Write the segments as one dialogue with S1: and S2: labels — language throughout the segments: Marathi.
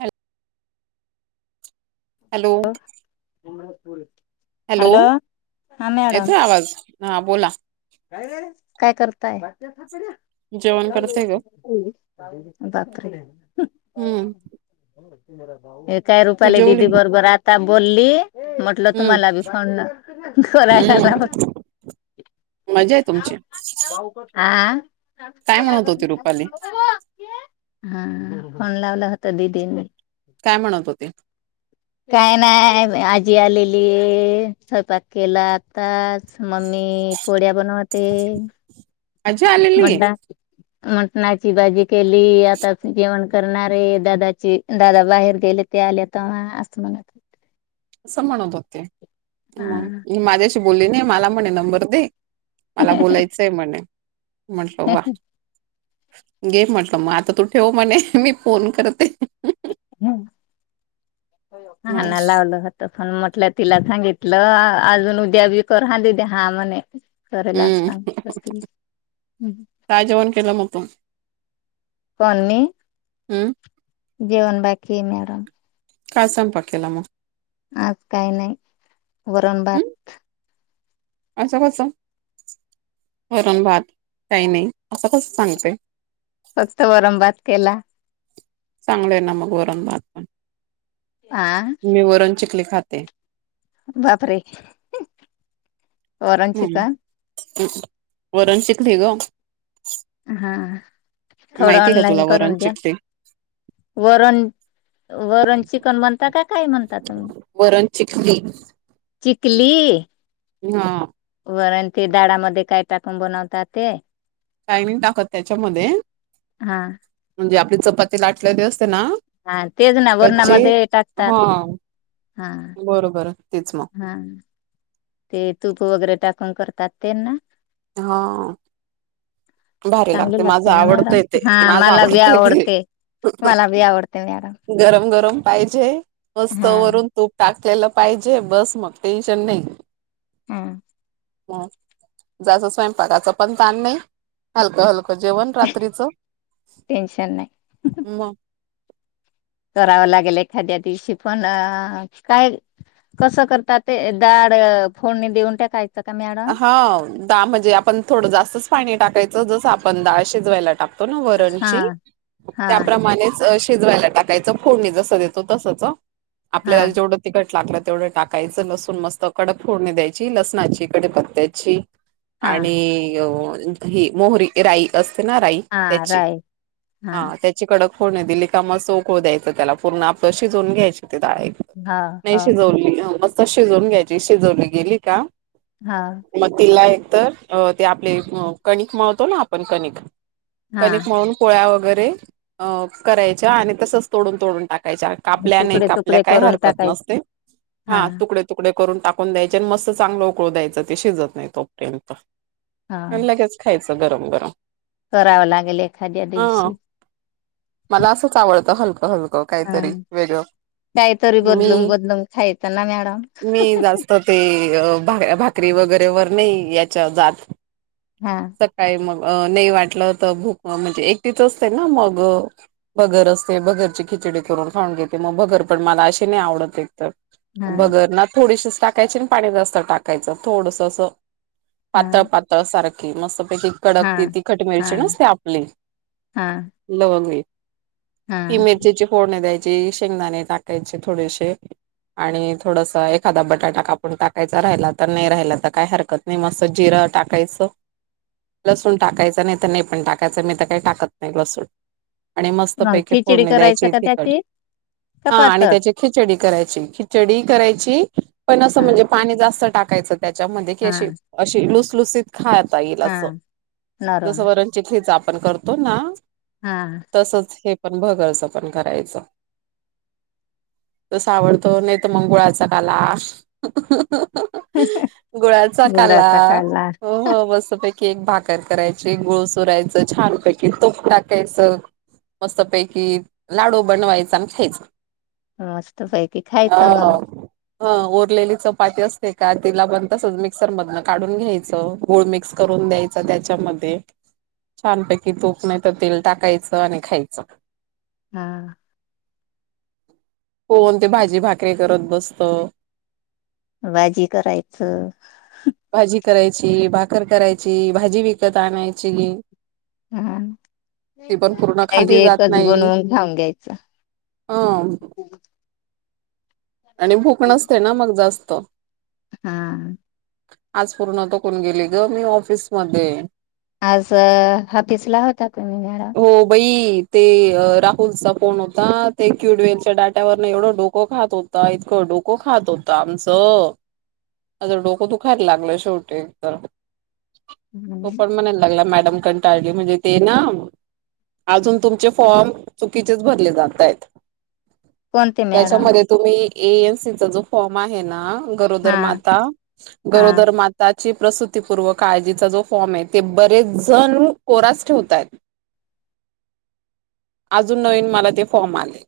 S1: हॅ हॅलो. हॅलो
S2: हा मॅडम
S1: येतोय आवाज हा बोला.
S2: काय करताय-
S1: ह्
S2: बापरे
S1: हम्म
S2: हे काय
S1: तू
S2: रुपाली
S1: जेवली
S2: दिदी बरोबर आता बोलली म्हटलं
S1: हम्म
S2: तुम्हाला बी पण फोन ना करायलाच
S1: हम्म
S2: लावते
S1: मजा आहे तुमची
S2: हा हा
S1: काय म्हणत होती रुपाली
S2: फोन लावला होता दिदीनी
S1: काय म्हणत होती
S2: काय नाही आजी आलेली आहे स्वयंपाक केला आताच मम्मी पोळ्या बनवते
S1: आज्जी आलेली आहे
S2: म्हटला मटणाची भाजी केली आता जेवण करणारे दादाची दादा बाहेर गेले ते आलेता असं म्हणत होते.
S1: असं म्हणत होते मग
S2: हा
S1: मी माझ्याशी बोलली नाही मला म्हणे नंबर दे मला बोलायचंय म्हणे म्हटलं वा घे म्हटलं मग आता तू ठेव म्हणे मी फोन करते.
S2: हा
S1: मग
S2: ना लावलोत पण म्हटलं तिला सांगितलं अजून उद्या बी कर हा दिदी हा म्हणे केला
S1: हम्म
S2: असता
S1: काय जेवण केलं मग तू
S2: कोनी
S1: हम्म
S2: जेवन बाकी मॅडम
S1: काय स्वयंपाक केला म
S2: आज काही नाही वरण
S1: हम्म
S2: भात
S1: असं कस वरण भात काही नाही असं कस सांगतय
S2: फक्त वरम भात केला
S1: चांगलं आहे ना मग वरण भात पण
S2: हा
S1: मी वरण चिखली खाते
S2: बापरे वरण
S1: हम्
S2: चिकन
S1: वरण शिकली ग
S2: हा, थोडं
S1: माहितीय का
S2: ऑनलाईन
S1: तुला वरण
S2: करून द्या.
S1: चिकली
S2: वरण वरण चिकन म्हनता का काय म्हणता तुम्ही
S1: ्री
S2: चिकली
S1: हा
S2: वरण तेडामध्ये काय टाकून बनवतात ते
S1: काायनिंग टाकत त्याच्यामध्ये
S2: हा
S1: म्हणजे आपली चपाती लाटलेली असते ना
S2: हा तेच ना
S1: कच्चे
S2: वरणामध्ये टाकतात
S1: ह
S2: हा
S1: बरोबर तेच मग
S2: हा, ते तूप वगैरे टाकून करतात तेना!
S1: हो
S2: चांगली लागते ना मॅडम,
S1: ते
S2: हा
S1: माझं
S2: मला बी
S1: आवडतंय ते
S2: आवडते. मला भी आवडते मॅडम.
S1: गरम गरम पाहिजे! मस्त
S2: हा
S1: वरून तूप टाकलेलं पाहिजे, बस मग टेन्शन नाही.
S2: हम्
S1: ह जाच स्वयंपाकाच पण ताण नाही हलकं हलकं. जेवण रात्रीच
S2: टेन्शन नाही
S1: मग.
S2: करावं लागेल एखाद्या दिवशी, पण अ... काय कसं करतात ते.. दडाळ फोडणी देऊन टकाय
S1: हा, दाळ म्हणजे आपण थोडं जास्तच पाणी टाकायचं जस आपण दाळ शिजवायला टाकतो.
S2: हा
S1: वरणची
S2: हा
S1: त्याप्रमाणेच अ... शिजवायला टाकायचं फोडणी जसं देतो तसंच
S2: हा
S1: आपल्याला जेवढं तिखट लाकला तेवढं टाकायचं लसूण मस्तकड फोडणी द्यायची लसणाची, कडे पत्त्याची
S2: हा
S1: आणि ही मोहरी राई अस
S2: हा
S1: त्याची
S2: राईट
S1: हा त्याची कड होणे दिली का म उकळू द्यायचं त्याला पूर्ण आपलं शिजवून घ्यायची
S2: हो
S1: नाही
S2: हो
S1: शिजवली मस्त शिजवून घ्यायची शिजवली गेली का?
S2: हो
S1: मग तिला.... एक तर, अ... ते आपले कणिक म्हळतो ना आपण, कणिक
S2: हा
S1: कनिक म्हळून पोळ्या वगैरे अ करायच्या आणि तसच तोडून तोडून टाक- का कापल्या, नाही
S2: तुकडे
S1: कापल्या
S2: तुकडे
S1: काय
S2: करून
S1: हरकत
S2: टाकाय
S1: नसते. हा, तुकडे तुकडे करून टाक ून द्यायचे आणि मस्त चांगलं उकळू द्यायचं ते शिजत नाही तोपर्यंत
S2: हा
S1: लगेच खायचं. गरम गरम
S2: करावं लागेल एखाद्या
S1: हा
S2: दिवशी.
S1: मला असंच आवडतं हलकं हलकं,
S2: हा
S1: काहीतरी वेगळं.
S2: काहीतरी बदलून
S1: मी,
S2: बदलून खायचं ना मॅडम
S1: मी जास्त ते.. अ... भाकरी वगैरे वर नाही याच्या जात
S2: हा
S1: सकाळी मग नाही वाटलं तर भूक म्हणजे एकटीच असते ना मग बगर असते बगरची किती चिडी करून खाऊन घेते मग भगर पण मला अशी नाही आवत एक तर
S2: हा
S1: बगर ना... थोडीशीच टाकायची आणि पाणी जास्त टाकायचं, थोडस असं
S2: हा
S1: पातळ पातळ सारखी मस्त पैकी कडक
S2: हा
S1: तिखट
S2: हा
S1: मिरची ना ते आपली
S2: हा
S1: लवंगली
S2: हा
S1: इमेजीची फोडणे द्यायची शेंगदाणे टाकायचे थोडेसे आणि थोडस एखादा बटाटा कापून टाकायचा राहिला तर नाही राहिला तर काय हरकत नाही मस्त जिरं टाकायचं. लसूण टाकायचं नाही तर नाही पण टाकायचं मी तर काही टाकत नाही लसूण. आणि
S2: मग
S1: मस्तपैकी
S2: खिचडी
S1: फोडणी
S2: करायचं
S1: द्यायचे
S2: का
S1: तिखट
S2: त्याची का
S1: हा, आणि
S2: पातळ
S1: त्याची खिचडी करायची खिचडी करायची पण असं
S2: हा
S1: म्हणजे पाणी जास्त- य त्याच्यामध्ये की
S2: हा
S1: अशी अशी लुसलुशीत खातात येईल
S2: हा
S1: असं....
S2: नरम
S1: जसं वरणची खेच आपण करतो ना
S2: हा
S1: तसंच हे पण भगरचं पण करायचं‌. तस आवडतो, नाही तर मग गुळाचा काला. गुळाचा काला
S2: गुबराचा काढला
S1: हो हो बस पैकी केक भाकर करायचे गुळ सुोरायचं छानपैकी तोफ टाकायच मस्त पैकी लाडू बनवायचा आणि ख्यायच
S2: मस्त पैकी खायचं मग
S1: ह ओरलेली चपाती अस का तिला बन तस मिक्सर मधन काढून घ्यायचं गूळ मिक्स करून द्यायचं त्याच्यामध्ये छानपैकी तूप नाही तर तेल टाकायचं आणि खायचं
S2: हा
S1: कोण ते भाजी भाकरी करत बसत
S2: बाजी करायच
S1: भाजी करायची भाकरर करायची भाजी विकत आणायची.
S2: हम्म
S1: ती पण पूर्ण
S2: का बी
S1: खाल्ली जात
S2: एकच
S1: नाही.
S2: बनवून ाऊून घ्यायचं
S1: ह आणि भुकणचते ना मग जास्त.
S2: हा
S1: आज पूर्ण त कोण गेली ग मी ऑफिसमध्येध्ये
S2: आज हफिसला होता तु्ही मला
S1: हो बाई ते राहुलचा फोन होता ते क्युडवेलच्या डाट्यावर न एवढं डोकं खात होता इतकं! डोक खात हो आमच! लागल शेवटी त
S2: हम्म.
S1: पण म्हणायला लागला डमक टाळली म्हणजे ते ना अजून तुमचे फॉर्म चुकीचेच भरले जात आहेत.
S2: कोणते मॅडम
S1: त्याच्यामध्ये तुम्ही एनसीचा जो फॉर्म आहे ना!
S2: हा
S1: गरोदर माता
S2: हा
S1: गरोदर माता [unintelligible] [inaudible] प्रसपूर्व काळजीचा जो फॉर्म आहे ते बरेच जण कोरास ठेवतात अजून नवीन मला ते फॉर्म आले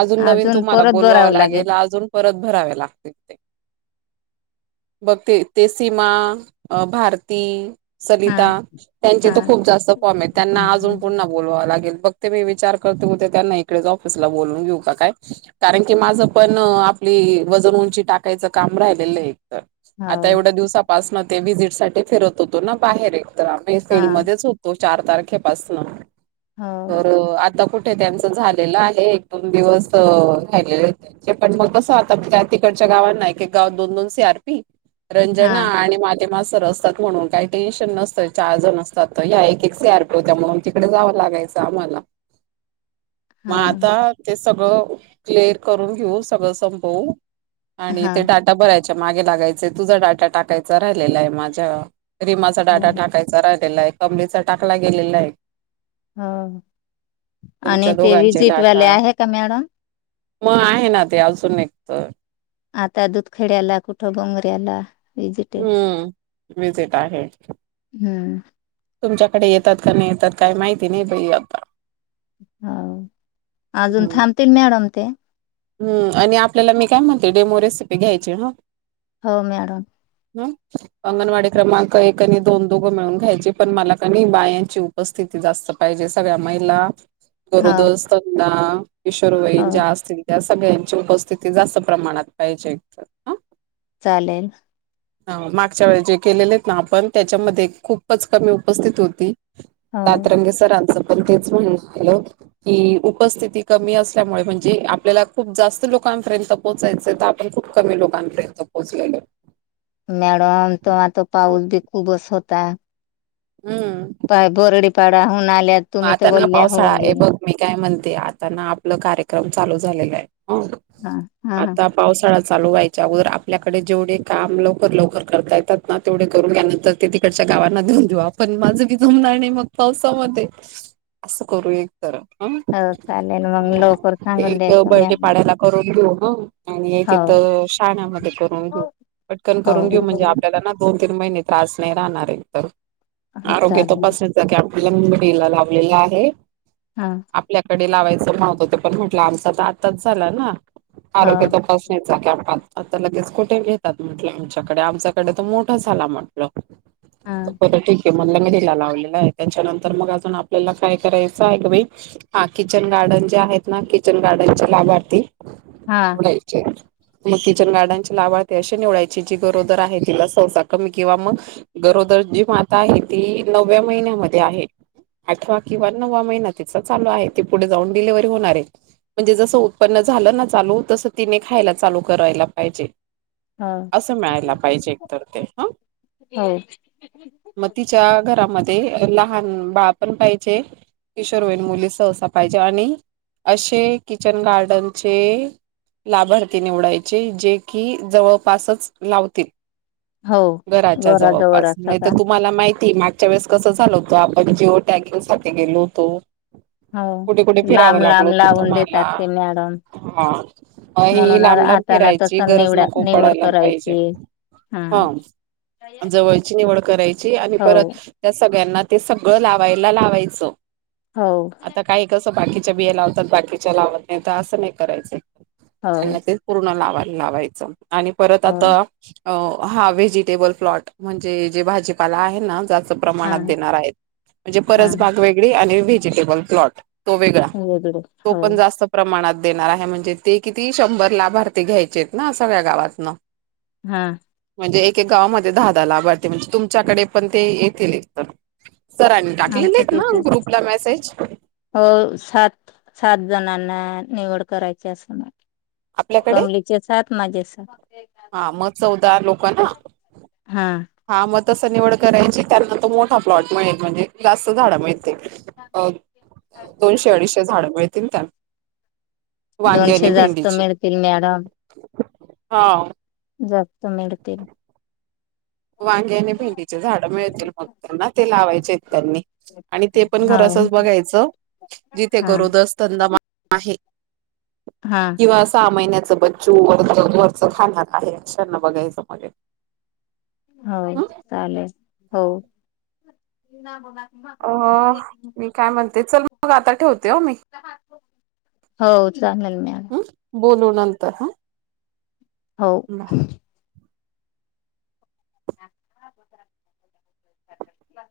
S1: अजून नवीन तुम्हाला बोलवावं लागेल अजून परत भरावे लागतील ते बघ ते ते सीमा भारती
S2: हा
S1: सलिता त्यांचे
S2: हा
S1: तर खूप जास्त फॉम आहेत त्यांना अजून प न बोलावावं लागेल मी विचार कर होते त्यांना इडे ऑफिस बून घेऊ का काय कारण की माझ पण आ आपली वजन उंची टाकायचं काम राहिलेलं आहे तर
S2: हो
S1: आता एवढ्या दिवसापासन ते व्हिजिट सा फिरत होतो ना बाहेर तर आ्ही
S2: हा
S1: फिल्ड मध्येच होतो चार तारखेपासन
S2: हो
S1: तर आता कुठे त्यांचं झालेलं आहे दोन दिवस रा पण मग तसं आता त्या तिकडच्या गावांना एक गाव दोन दोन सी आर
S2: हा
S1: रंजना आणि मााते मास असतात म्हणून काही टेन्शन नसतं चार जण असतात तर एक सी आरपी हो त्या म्हून तिकडे जावं लागायचं जा मला मग
S2: हा
S1: आता ते सगळं क्लअर करून घेऊ सगळं संपवू आणि
S2: हा
S1: ते डाटा भरायच्या मागे लागायचे तुझा डाटा टाकायचा राहिलेला आहे माझ्या रिमाचा डाटा
S2: हो
S1: टाकायचा राहिलेला आहे, कंपनीचा टाकला गेलेला आहे.
S2: हो आणि
S1: तुमच्या
S2: ते
S1: दोघांचे
S2: विजिटवाले
S1: डाटा
S2: आहे का मॅडम?
S1: मग आहे ना ते अजून एक,
S2: आता दूध खेड्याला कुठं बोंगऱ्याला, विजिट आहे
S1: हम्म विझिट आहे.
S2: हम्म
S1: तुमच्याकडे येतात का नाही येतात, काही माहिती नाही बई आता.
S2: हो अजून थांबतील मॅडम ते,
S1: हम् आणि आपल्याला मी काय म्हणते डेमो रेसिपी घ्यायची ह,
S2: हो मॅडम,
S1: ह, अंगणवाडी क्रमांक एक आणि दोन दोघं मिळून घ्यायचे. पण मला का नाही, बायांची उपस्थिती जास्त पाहिजे सगळ्या महिला,
S2: हो
S1: गरोदर, सज्ञान,
S2: हो
S1: किशोरवयीन ज्या असतील, या सगळ्यांची उपस्थिती जास्त प्रमाणात पाहिजे, एकत्र हा,
S2: चालेल.
S1: मागच्या वेळे जे केलेले आहेत ना आपण, त्याच्यामध्ये खूपच कमी उपस्थित होती.
S2: हो
S1: आत्रंगे सरांचं तेच म्हणनं झालं की, उपस्थिती कमी असल्यामुळे म्हणजे आप आपल्याला खूप जास्त लोकांपर्यंत पोहोचायचंय तर, आपण खूप कमी लोकांपर्यंत पोहोचलेल,
S2: मॅडम, तो आता पाऊस बी खूपच होता, पाय, बोरडीपाडा आल्यात
S1: मग
S2: तुम्ही तर
S1: आता ना
S2: बोलल्या
S1: पावसाळा
S2: होऊन
S1: आहे
S2: गेल
S1: बघ मी काय म्हणते, आता ना आपलं कार्यक्रम चालू झालेला आहे. हो,
S2: हा हा
S1: आता पावसाळा चालू व्हायच्या अगोदर, आपल्याकडे जेवढे काम लवकर-लवकर करता येतात ना! तेवढे करून घ्या, नंतर ते तिकडच्या गावांना नेऊन देवू आपण. माझं विधम ना, आणि मग पावसामध्ये, असं करू एक
S2: हो चालेल मग लवकर
S1: [unintelligible]
S2: सांगून
S1: एक
S2: द्यायचं
S1: बर्डे,
S2: मॅम
S1: पाड्याला करून घेऊ. ह आणि एक
S2: हो
S1: इथं शाण्यामध्ये करून घेऊ. पटकन करून
S2: हो
S1: घेऊ, म्हणजे आपल्याला ना दोन-तीन महिने त्रास नाही राहणार एक तर, आरोग्य
S2: चालेल
S1: तपासत जा की, आपल्याला मुंबई, लावलेला आहे,
S2: हा
S1: आपल्याकडे लावायचं असं म्हणत होते. पण म्हटलं आमचा तर आताच झाला ना,
S2: हो
S1: आरोग्य तपासणीचा कॅम्प, आता लगेच कुठे घेतात म्हटलं आमच्याकडे? आमच्याकडे तर मोठा झाला म्हंटलं.
S2: हा
S1: बर ठीक आहे. मग [unintelligible] लावलेला आहे, त्यांच्यानंतर तर मग अजून आपल्याला काय करायचं आहे गं बाई? हा किचन गार्डन जे आहेत ना, किचन गार्डनच्या वाती,
S2: हा
S1: निवडायच्यात. मग किचन गार्डनची लावळ ते अशी निवडायची, जी गरोदर आहे, तिला सहसा कमी किंवा मग गरो धरती माता आहे ती, नवव्या महिन्यामध्ये आहे. आठवा किंवा नववा महिना तिचा चालू आहे, ते पुढे जाऊन डिलेव्हरी होणार आहे. म्हणजे जसं उत्पन्न झालं ना चालू, तसं तिने खायला चालू करायला पाहिजे.
S2: हो
S1: असं मिळायला पाहिजे, एक तर ते ह. [unintelligible]
S2: हो
S1: मग, तिच्या घरामध्ये लहान बाळ पण पाहिजे, किशोरयीन मुली सहसा पाहिजे आणि, असे किचन गार्डनचे, लाभार्थी निवडायचे, जे कि जवळपासच लावतील.
S2: हो
S1: [unintelligible] घराच्या
S2: घराजवळ
S1: जवळपास,
S2: असं
S1: नाही तर
S2: का
S1: तुम्हाला माहिती ती मागच्या वेळेस कसं झाल होतं? आपण जिओ टॅगिंगसाठी गेलो होतो. [unintelligible]
S2: हो
S1: कुठे कुठे फिरावं
S2: लांब
S1: लागल
S2: लांब
S1: होतं?
S2: लावून
S1: तुम्हाला,
S2: देतात ते मॅडम
S1: हा. म ही
S2: म्हणून
S1: लांब-लांब
S2: आता ना
S1: फिरायची,
S2: तस
S1: गरज
S2: निवडा
S1: नको
S2: निवड
S1: पडायला पाहिजे.
S2: करायची हा.
S1: ह जवळची निवड करायची, आणि
S2: हो
S1: परत त्या सगळ्यांना, ते सगळं लावायला, लावायचं.
S2: हो.
S1: आता काही कसं बाकीच्या बिया लावतात, बाकीच्या लावत नाही. तर असं नाही करायचं,
S2: हो
S1: त्यांना ते पूर्ण लावा लावायचं, आणि परत आता
S2: हो
S1: अ.. हा व्हेजिटेबल प्लॉट, म्हणजे जे भाजीपाला आहे ना, जास्त
S2: हा
S1: प्रमाणात देणार आहेत. म्हणजे
S2: हा
S1: परस [inaudible] बाग वेगळी आणि व्हेजिटेबल प्लॉट तो वेगळा.
S2: वेगळे
S1: [inaudible] तो
S2: हो
S1: पण जास्त प्रमाणात देणार आहे म्हणजे ते [inaudible] किती, शंभर लाभार्थी घ्यायचेत ना, सगळ्या गावातनं
S2: हा.
S1: म्हणजे एक-एक गावामध्ये दहा-दहा [inaudible] लाभार्थी, म्हणजे तुमच्याकडे पण ते येतील एक तर सरांनी
S2: आमच
S1: टाकलेले आहेत ना
S2: किती?
S1: ग्रुपला मेसेज
S2: हो, सात-सात जणांना हा निवड करायची असं नाही.
S1: आपल्याकडे
S2: कमलीचे सात, माझे सात. [inaudible]
S1: हा मग चौदा लोक ना
S2: हा
S1: हा म तस निवड करायची त्यांना तो मोठा प्लॉट मिळेल म्हणजे जास्त झाड मिळ अ दोनशे अडीचशे झाड मिळतील त्यांना?
S2: दोनशे जास्त मिळतील मॅडम
S1: हा.
S2: जा कुठं मिळतील.
S1: वांगे आणि भेंडीचे झाड मिळतील मग त्यांना ते लावायचे आहेत त्यांनी आणि ते पण घरा
S2: हो
S1: तसच बघायचं जिथे
S2: हा
S1: गरोदर दस्मा आहे
S2: हा
S1: किंवा सहा महिन्यात बच्चू वरच वरच खा आहे अक्षांना बघायचं मजे-
S2: हो चालेल हो
S1: अ मी काय म्हणते चल मग आता ठेवते हो मी?
S2: हो चालेल मला?
S1: बोलूू नंतर हा
S2: हो [inaudible] बा